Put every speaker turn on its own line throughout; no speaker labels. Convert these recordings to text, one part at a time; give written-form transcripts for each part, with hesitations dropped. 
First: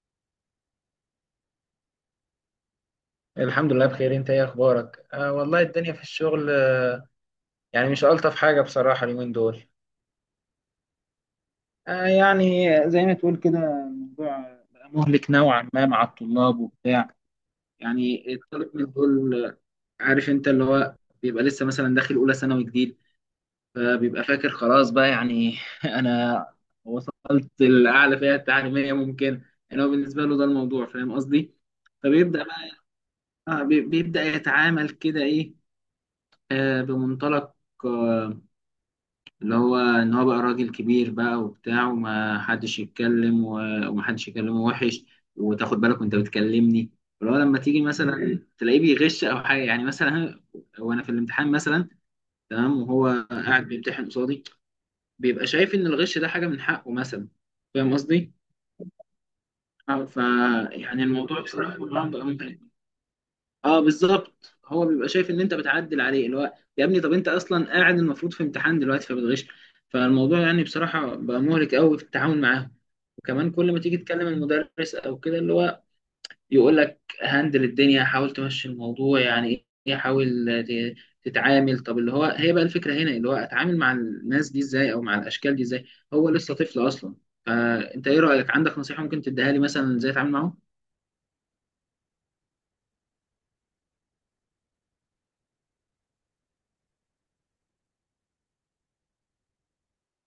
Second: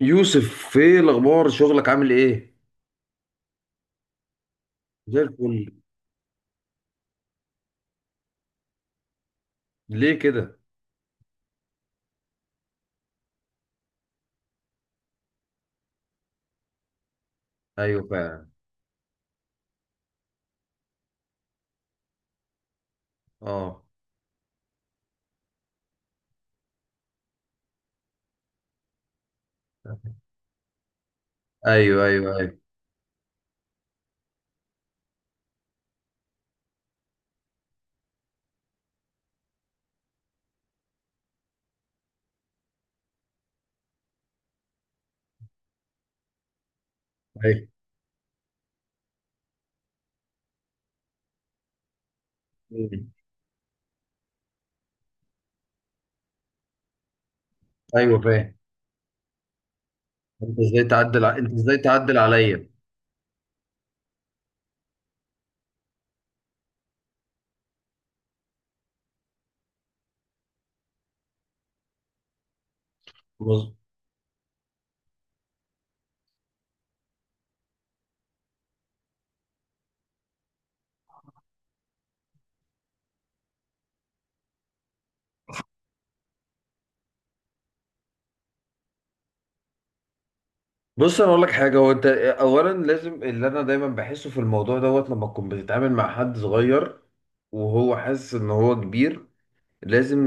يوسف، ايه الاخبار؟ شغلك عامل ايه؟
الحمد لله، بخير. انت ايه اخبارك؟
زي
والله
الفل.
الدنيا في الشغل. يعني مش الطف حاجه بصراحه اليومين دول.
ليه كده؟
يعني زي ما تقول كده. الموضوع بقى مهلك نوعا ما مع الطلاب وبتاع.
ايوه،
يعني
فعلا.
الطالب من دول، عارف انت اللي هو بيبقى لسه مثلا داخل اولى ثانوي جديد،
اه.
فبيبقى فاكر خلاص بقى يعني انا وصلت الاعلى فئه التعليميه ممكن. يعني هو بالنسبه له ده الموضوع، فاهم قصدي.
ايوه، ايوه،
فبيبدا
ايوه.
بقى بيبدا يتعامل كده ايه، بمنطلق آه، اللي هو ان هو بقى راجل كبير بقى وبتاع، وما حدش يتكلم وما حدش يكلمه وحش. وتاخد بالك وانت بتكلمني، اللي هو لما
ايوه.
تيجي مثلا تلاقيه بيغش او حاجه يعني، مثلا وانا في الامتحان مثلا، تمام،
مم.
وهو قاعد بيمتحن قصادي، بيبقى شايف ان الغش ده حاجه من حقه مثلا. فاهم
ايوه،
قصدي؟
فاهم.
اه، ف
انت ازاي
يعني
تعدل
الموضوع
انت ازاي
بصراحه
تعدل
بقى ممتع.
عليا؟
اه بالظبط، هو بيبقى شايف ان انت بتعدل عليه، اللي هو يا ابني طب انت اصلا قاعد المفروض في امتحان دلوقتي فبتغش. فالموضوع يعني بصراحه بقى مهلك قوي في التعامل معاهم. وكمان
بص.
كل ما تيجي تكلم المدرس او كده، اللي هو يقول لك هندل الدنيا، حاول تمشي الموضوع يعني، ايه، حاول ت- تتعامل. طب اللي هو هي بقى الفكره هنا، اللي هو اتعامل مع الناس دي ازاي، او مع الاشكال دي ازاي، هو لسه طفل اصلا. فانت ايه رايك؟ عندك نصيحه ممكن تديها لي مثلا ازاي اتعامل معاهم؟
بص، انا اقول لك حاجه. هو انت اولا لازم، اللي انا دايما بحسه في الموضوع دوت، لما تكون بتتعامل مع حد صغير وهو حاسس ان هو كبير، لازم.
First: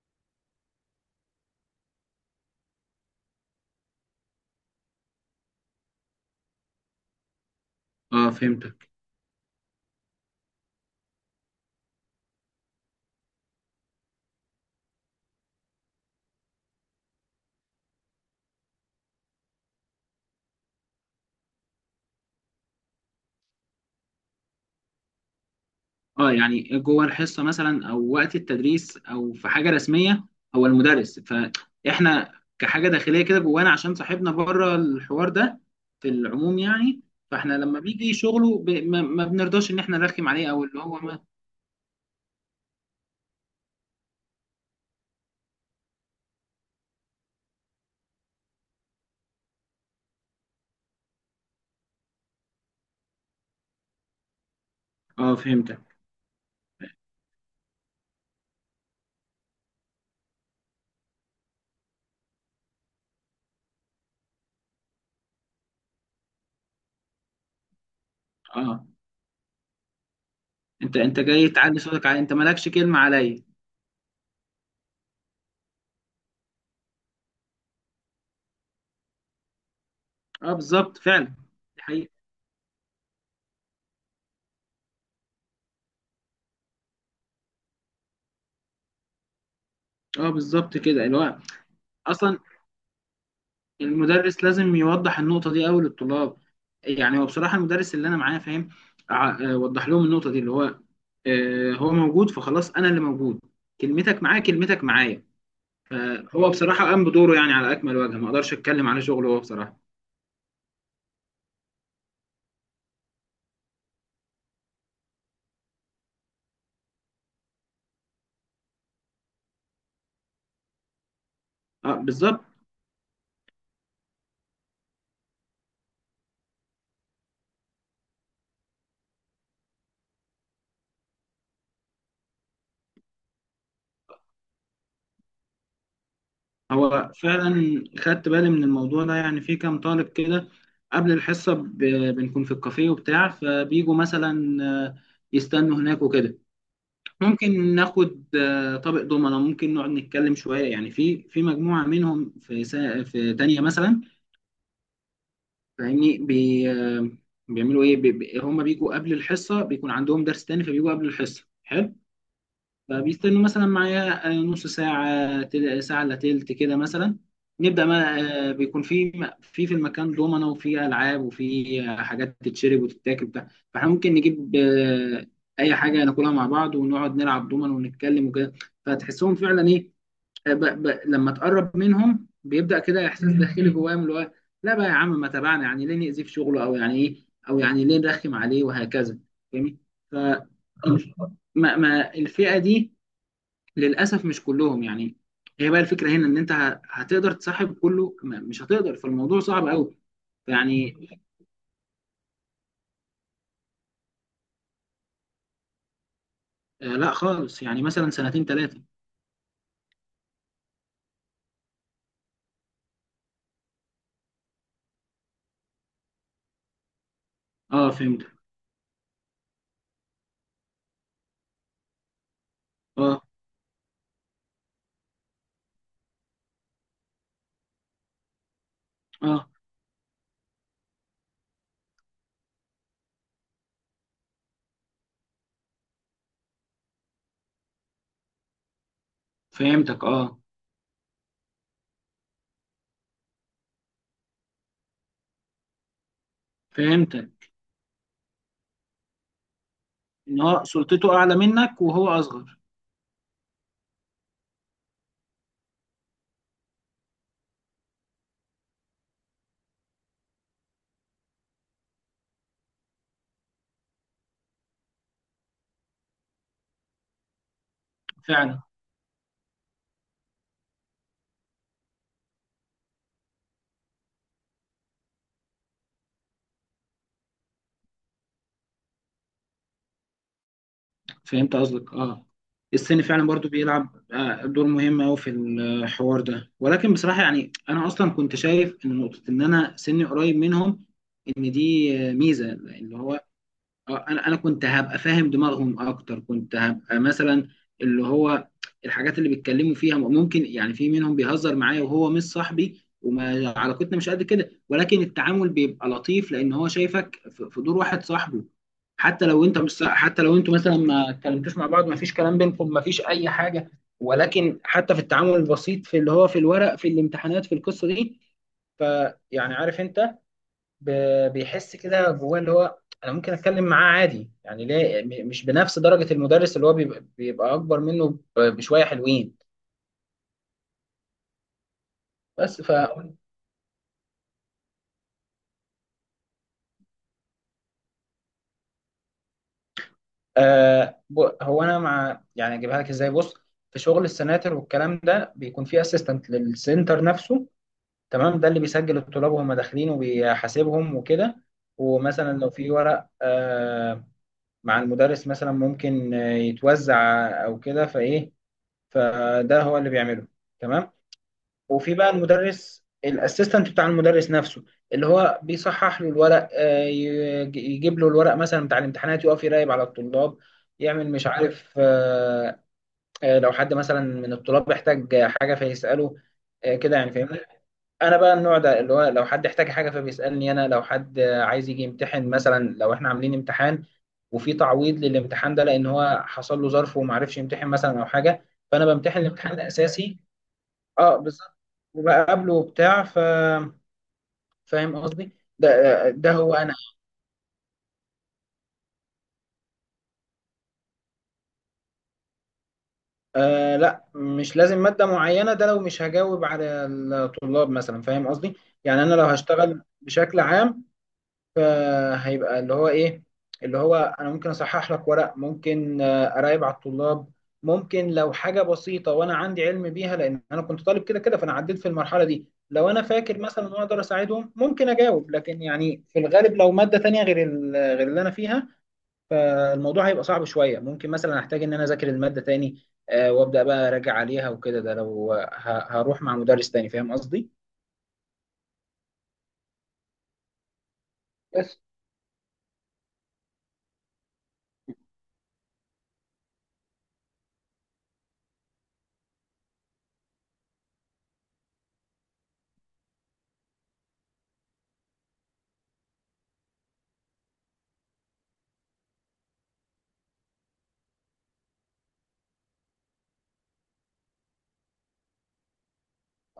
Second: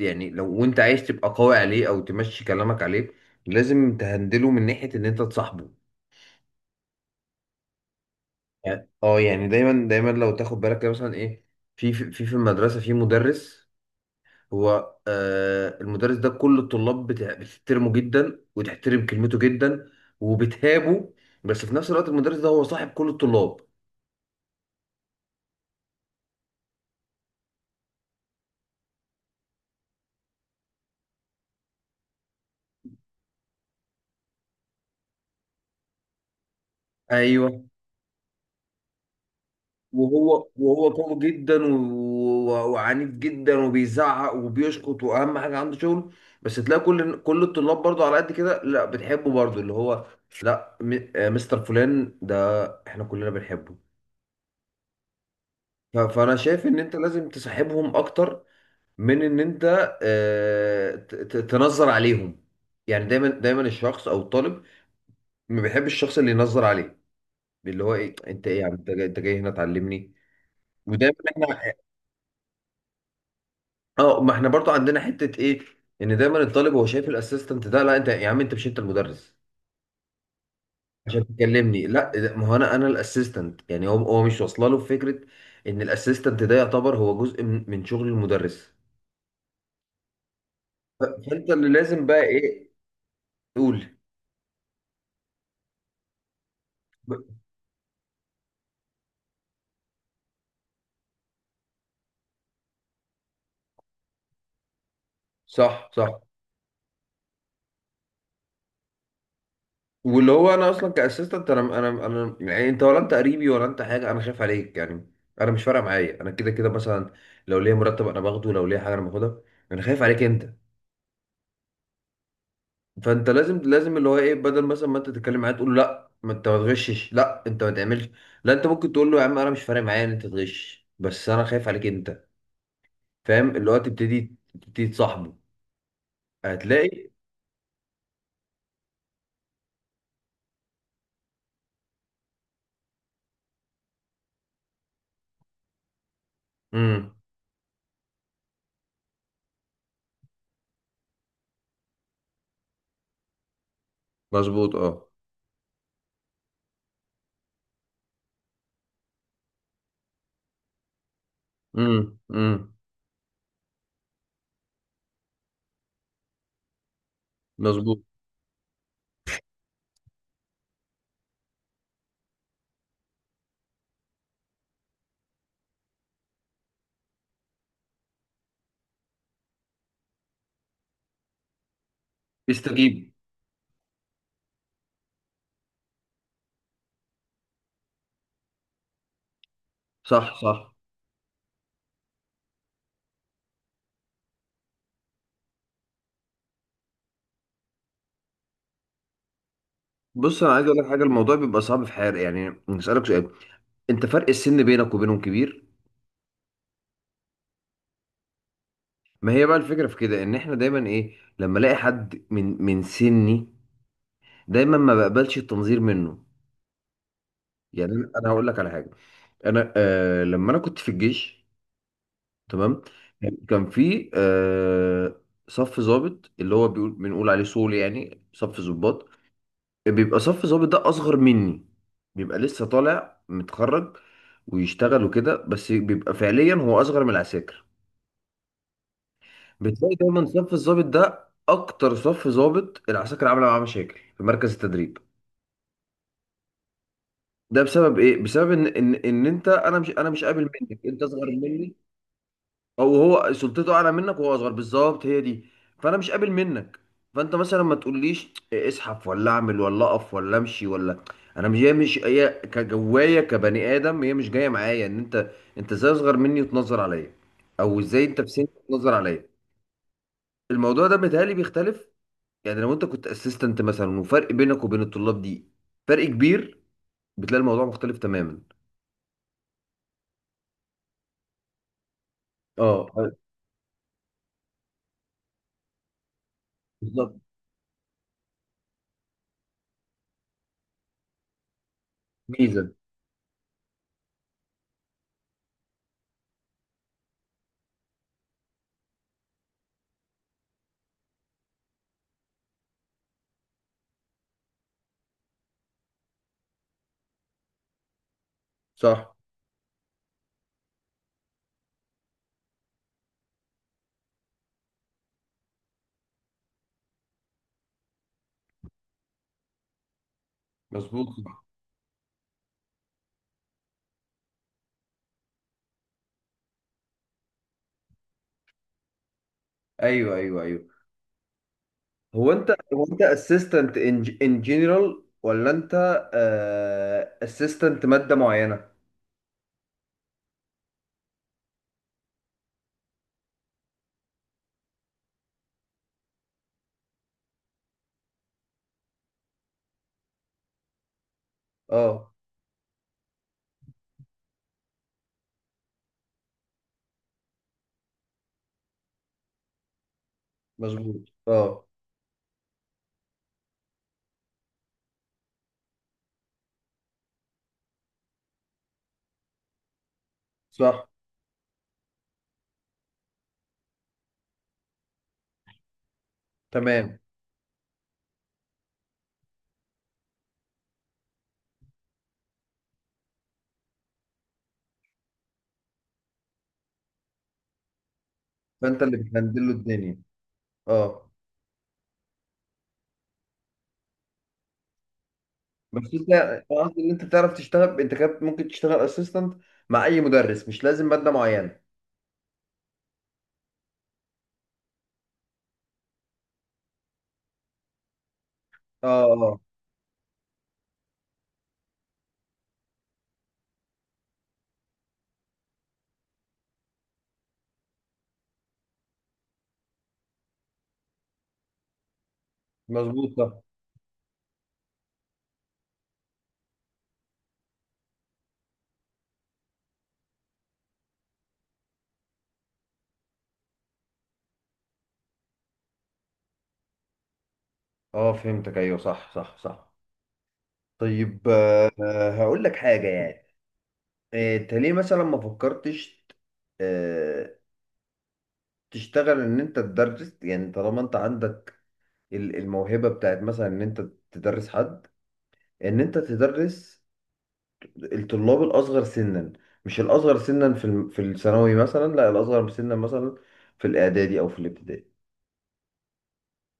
يعني لو وانت عايز تبقى قوي عليه او تمشي كلامك عليه، لازم تهندله من ناحيه ان انت تصاحبه.
اه فهمت.
يعني دايما دايما لو تاخد بالك كده مثلا ايه، في المدرسه في مدرس. هو، المدرس ده، كل الطلاب بتحترمه جدا، وتحترم كلمته جدا، وبتهابه. بس في نفس الوقت المدرس ده هو صاحب كل الطلاب.
اه، يعني جوه الحصه مثلا، او وقت التدريس، او في حاجه رسميه، هو المدرس. فاحنا كحاجه داخليه كده جوانا، عشان صاحبنا بره الحوار ده، في العموم يعني. فاحنا
ايوه.
لما بيجي شغله ب... ما... ما بنرضاش ان احنا نرخم عليه،
وهو
او اللي
وهو
هو
قوي
ما.
جدا، وعنيف جدا، وبيزعق وبيشخط، واهم حاجه عنده شغل. بس تلاقي كل الطلاب برضه على قد كده، لا، بتحبه برضه، اللي هو لا، مستر فلان ده احنا كلنا بنحبه.
اه فهمتك.
فانا شايف ان انت لازم تسحبهم اكتر من ان انت تنظر عليهم. يعني دايما دايما الشخص او الطالب ما بيحبش الشخص اللي ينظر عليه، اللي هو ايه، انت ايه يا عم،
اه.
انت جاي، هنا تعلمني؟
انت
ودايما
انت جاي
احنا،
تعلي صوتك علي، انت مالكش كلمه عليا.
ما احنا برضو عندنا حتة ايه، ان دايما الطالب هو شايف الاسيستنت ده، لا انت يا عم، انت مش المدرس
اه بالظبط فعلا.
عشان
دي
تكلمني.
حقيقة.
لا ما هو انا الاسيستنت. يعني هو مش واصله له فكرة ان الاسيستنت ده يعتبر هو جزء من شغل المدرس.
اه بالظبط كده، اللي هو
فانت اللي لازم بقى
اصلا
ايه؟ قول.
المدرس لازم يوضح النقطة دي أوي للطلاب. يعني هو بصراحة المدرس اللي أنا معاه فاهم. وضح لهم النقطة دي، اللي هو هو موجود فخلاص أنا اللي موجود. كلمتك معاه كلمتك معايا.
صح، صح.
فهو بصراحة قام بدوره يعني على أكمل وجه، ما أقدرش أتكلم على شغله هو بصراحة.
واللي هو انا اصلا كاسيستنت، انا يعني انت، ولا انت قريبي، ولا انت حاجه، انا خايف عليك يعني. انا مش فارقه معايا، انا كده كده مثلا، لو ليا مرتب انا باخده، لو ليا حاجه انا باخدها، انا خايف عليك انت.
أه بالظبط.
فانت لازم اللي هو ايه، بدل مثلا ما انت تتكلم معاه تقول له لا ما انت ما تغشش، لا انت ما تعملش، لا، انت ممكن تقول له يا عم انا مش فارق معايا ان انت تغش، بس انا خايف عليك انت. فاهم؟ اللي هو تبتدي تصاحبه. هتلاقي.
هو فعلا خدت بالي من الموضوع ده، يعني في كام طالب كده قبل الحصة بنكون في الكافيه وبتاع، فبيجوا مثلا يستنوا هناك وكده.
امم.
ممكن ناخد طبق دومنا، ممكن نقعد نتكلم شوية يعني، في مجموعة منهم، في دانيا مثلا،
مظبوط، اه.
فاهمني. بي آه، بيعملوا ايه؟ هم بيجوا قبل الحصة، بيكون عندهم درس تاني فبيجوا قبل الحصة، حلو.
امم، امم.
فبيستنوا مثلا معايا نص ساعة، ساعة إلا تلت كده مثلا، نبدأ
مظبوط.
ما آه، بيكون في المكان دومنا، وفي ألعاب، وفي حاجات تتشرب وتتاكل بتاع. فاحنا ممكن نجيب أي حاجة ناكلها مع بعض، ونقعد نلعب دومنا ونتكلم وكده. فتحسهم فعلا إيه، لما تقرب منهم بيبدأ كده
يستجيب.
إحساس داخلي جواهم، اللي هو لا بقى يا عم ما تابعنا يعني، ليه نأذيه في شغله، أو يعني إيه، أو يعني ليه نرخم عليه، وهكذا. فاهمني؟ ف
صح، صح.
ما الفئة دي، للاسف مش كلهم يعني. هي بقى الفكره هنا، ان انت هتقدر تصاحب كله، مش هتقدر، فالموضوع صعب قوي.
بص، انا عايز اقول لك
يعني
حاجه. الموضوع بيبقى صعب في حياتي، يعني اسالك سؤال، انت فرق السن بينك وبينهم كبير.
لا خالص، يعني مثلا سنتين ثلاثه.
ما هي بقى الفكره في كده ان احنا دايما ايه، لما الاقي حد من سني، دايما ما بقبلش التنظير منه.
اه
يعني انا،
فهمتك.
هقول لك على حاجه. انا آه لما انا كنت في الجيش، تمام،
اه.
كان في صف ضابط، اللي هو بنقول عليه صول، يعني صف ضباط.
اه
بيبقى صف ظابط ده اصغر مني، بيبقى لسه طالع متخرج، ويشتغل وكده، بس بيبقى فعليا هو اصغر من العساكر. بتلاقي
فهمتك.
دايما
اه
صف الظابط ده اكتر صف ظابط العساكر عامله معاه مشاكل في مركز التدريب.
فهمتك،
ده بسبب ايه؟ بسبب ان انت، انا مش
ان
قابل
هو
منك، انت
سلطته
اصغر
اعلى
مني.
منك وهو اصغر.
او هو سلطته اعلى منك وهو اصغر، بالظبط، هي دي. فانا مش قابل منك. فانت مثلا ما تقوليش إيه، اسحف ولا اعمل ولا اقف ولا امشي ولا انا مش هي مش هي كجوايا كبني ادم، هي مش جايه معايا ان انت، انت ازاي اصغر مني وتنظر عليا، او ازاي انت في سني
فعلا.
تنظر عليا؟ الموضوع ده متهيألي بيختلف. يعني لو انت كنت اسيستنت مثلا، وفرق بينك وبين الطلاب دي فرق كبير، بتلاقي الموضوع مختلف تماما.
فهمت قصدك اه. السن
اه،
فعلا برضو بيلعب دور مهم قوي في الحوار ده، ولكن
بالظبط.
بصراحه يعني انا اصلا كنت شايف ان نقطه ان انا سني قريب منهم، ان دي ميزه
ميزه.
اللي هو اه انا كنت هبقى فاهم دماغهم اكتر، كنت هبقى مثلا اللي هو، الحاجات اللي بيتكلموا فيها، ممكن يعني في منهم بيهزر معايا وهو مش صاحبي، وما علاقتنا مش قد كده، ولكن التعامل بيبقى لطيف لان هو شايفك في دور واحد صاحبه.
صح.
حتى لو انت مش صاح- حتى لو انتوا مثلا ما اتكلمتوش مع بعض، ما فيش كلام بينكم، ما فيش اي حاجه، ولكن حتى في التعامل البسيط في اللي هو في الورق، في الامتحانات، في القصه دي. فيعني عارف انت،
مظبوط.
بيحس كده جواه اللي هو انا ممكن اتكلم معاه عادي يعني، ليه مش بنفس درجة المدرس، اللي هو بيبقى اكبر منه بشوية حلوين.
ايوه، ايوه، ايوه. هو انت
بس
هو انت اسيستنت ان جنرال، ولا انت اسيستنت ماده معينه؟
هو انا مع، يعني اجيبها لك ازاي، بص. في شغل السناتر والكلام ده بيكون في اسيستنت للسنتر نفسه، تمام، ده اللي بيسجل الطلاب وهم داخلين وبيحاسبهم وكده.
اه.
ومثلا لو في ورق مع المدرس، مثلا ممكن يتوزع او كده فايه، فده هو اللي بيعمله، تمام.
مظبوط، اه.
وفي بقى المدرس الاسيستنت بتاع المدرس نفسه، اللي هو بيصحح له الورق، يجيب له الورق مثلا بتاع الامتحانات، يقف يراقب على الطلاب،
صح.
يعمل مش عارف لو حد مثلا من الطلاب احتاج حاجة فيسأله كده
تمام.
يعني، فاهمني. انا بقى النوع ده، اللي هو لو حد احتاج حاجة فبيسألني انا، لو حد عايز يجي يمتحن مثلا، لو احنا عاملين امتحان وفي تعويض للامتحان ده لان هو حصل له ظرف وما عرفش يمتحن مثلا او حاجة،
فانت
فانا
اللي
بمتحن
بتهندل له
الامتحان
الدنيا.
الاساسي.
اه.
اه بالظبط. وبقابله وبتاع فاهم قصدي، ده
بس انت،
ده
أنا
هو انا.
قصدي ان انت تعرف تشتغل انت كده، ممكن تشتغل اسيستنت مع اي مدرس، مش لازم ماده معينه.
لا مش لازم مادة معينة، ده لو مش هجاوب على الطلاب مثلا، فاهم قصدي.
اه،
يعني انا لو
اه.
هشتغل بشكل عام، فهيبقى اللي هو ايه، اللي هو انا ممكن اصحح لك ورق، ممكن اراقب على الطلاب، ممكن لو حاجه بسيطه وانا عندي علم بيها لان انا كنت طالب كده كده فانا عديت في المرحله دي، لو انا
مظبوط،
فاكر
صح.
مثلا ان أنا اقدر اساعدهم ممكن اجاوب، لكن يعني في الغالب لو ماده تانية غير غير اللي انا فيها، فالموضوع هيبقى صعب شويه، ممكن مثلا احتاج ان انا اذاكر الماده تاني وابدا بقى اراجع عليها وكده، ده لو هروح مع مدرس تاني، فاهم قصدي.
اه، فهمتك، ايوه، صح، صح، صح. طيب،
بس.
هقول لك حاجه يعني، انت ليه مثلا ما فكرتش، آه، تشتغل ان انت تدرس، يعني طالما انت عندك الموهبة بتاعت مثلا ان انت تدرس حد، ان انت تدرس الطلاب الاصغر سنا، مش الاصغر سنا في في الثانوي مثلا، لا الاصغر سنا مثلا في الاعدادي او في الابتدائي.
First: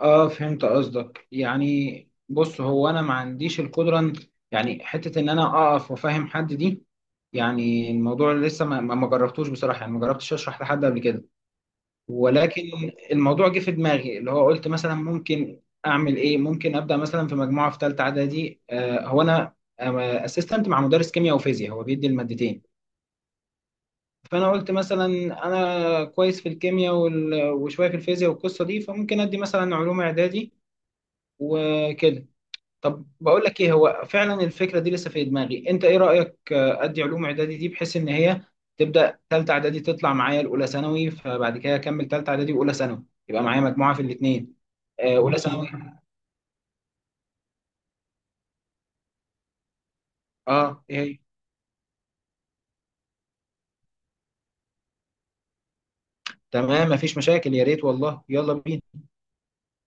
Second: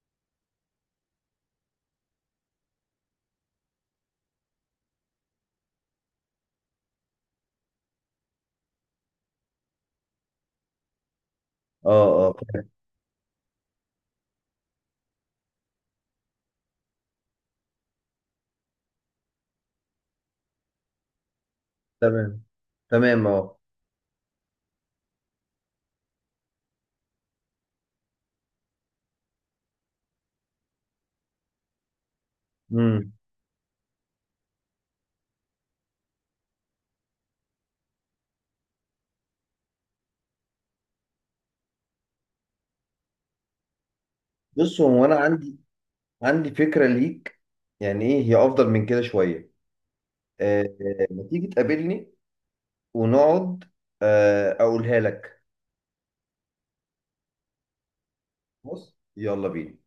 اه فهمت قصدك، يعني بص هو انا ما عنديش القدره يعني حته ان انا اقف وافهم حد دي، يعني الموضوع لسه ما جربتوش بصراحه يعني، ما جربتش اشرح لحد قبل كده.
اه، اه.
ولكن الموضوع جه في دماغي، اللي هو قلت مثلا ممكن اعمل ايه، ممكن ابدا مثلا في مجموعه في ثالثه اعدادي. هو انا اسيستنت مع مدرس كيمياء وفيزياء، هو بيدي
تمام.
المادتين.
تمام، اه.
فانا قلت مثلا انا كويس في الكيمياء وشويه في الفيزياء والقصه دي، فممكن ادي مثلا علوم اعدادي وكده. طب
امم.
بقول لك ايه، هو فعلا الفكره دي لسه في دماغي، انت ايه رايك؟ ادي علوم اعدادي دي بحيث ان هي تبدا ثالثه اعدادي، تطلع معايا الاولى ثانوي، فبعد كده اكمل ثالثه اعدادي واولى ثانوي، يبقى معايا مجموعه في الاثنين.
بص، هو انا
اولى ماشي
عندي
ثانوي.
عندي فكرة ليك، يعني ايه هي، افضل من كده شوية.
اه ايه هي؟
ما تيجي تقابلني ونقعد، اقولها لك.
تمام مفيش مشاكل، يا ريت والله، يلا بينا.
بص، يلا بينا.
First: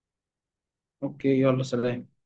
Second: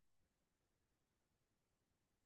اوكي، يلا سلام.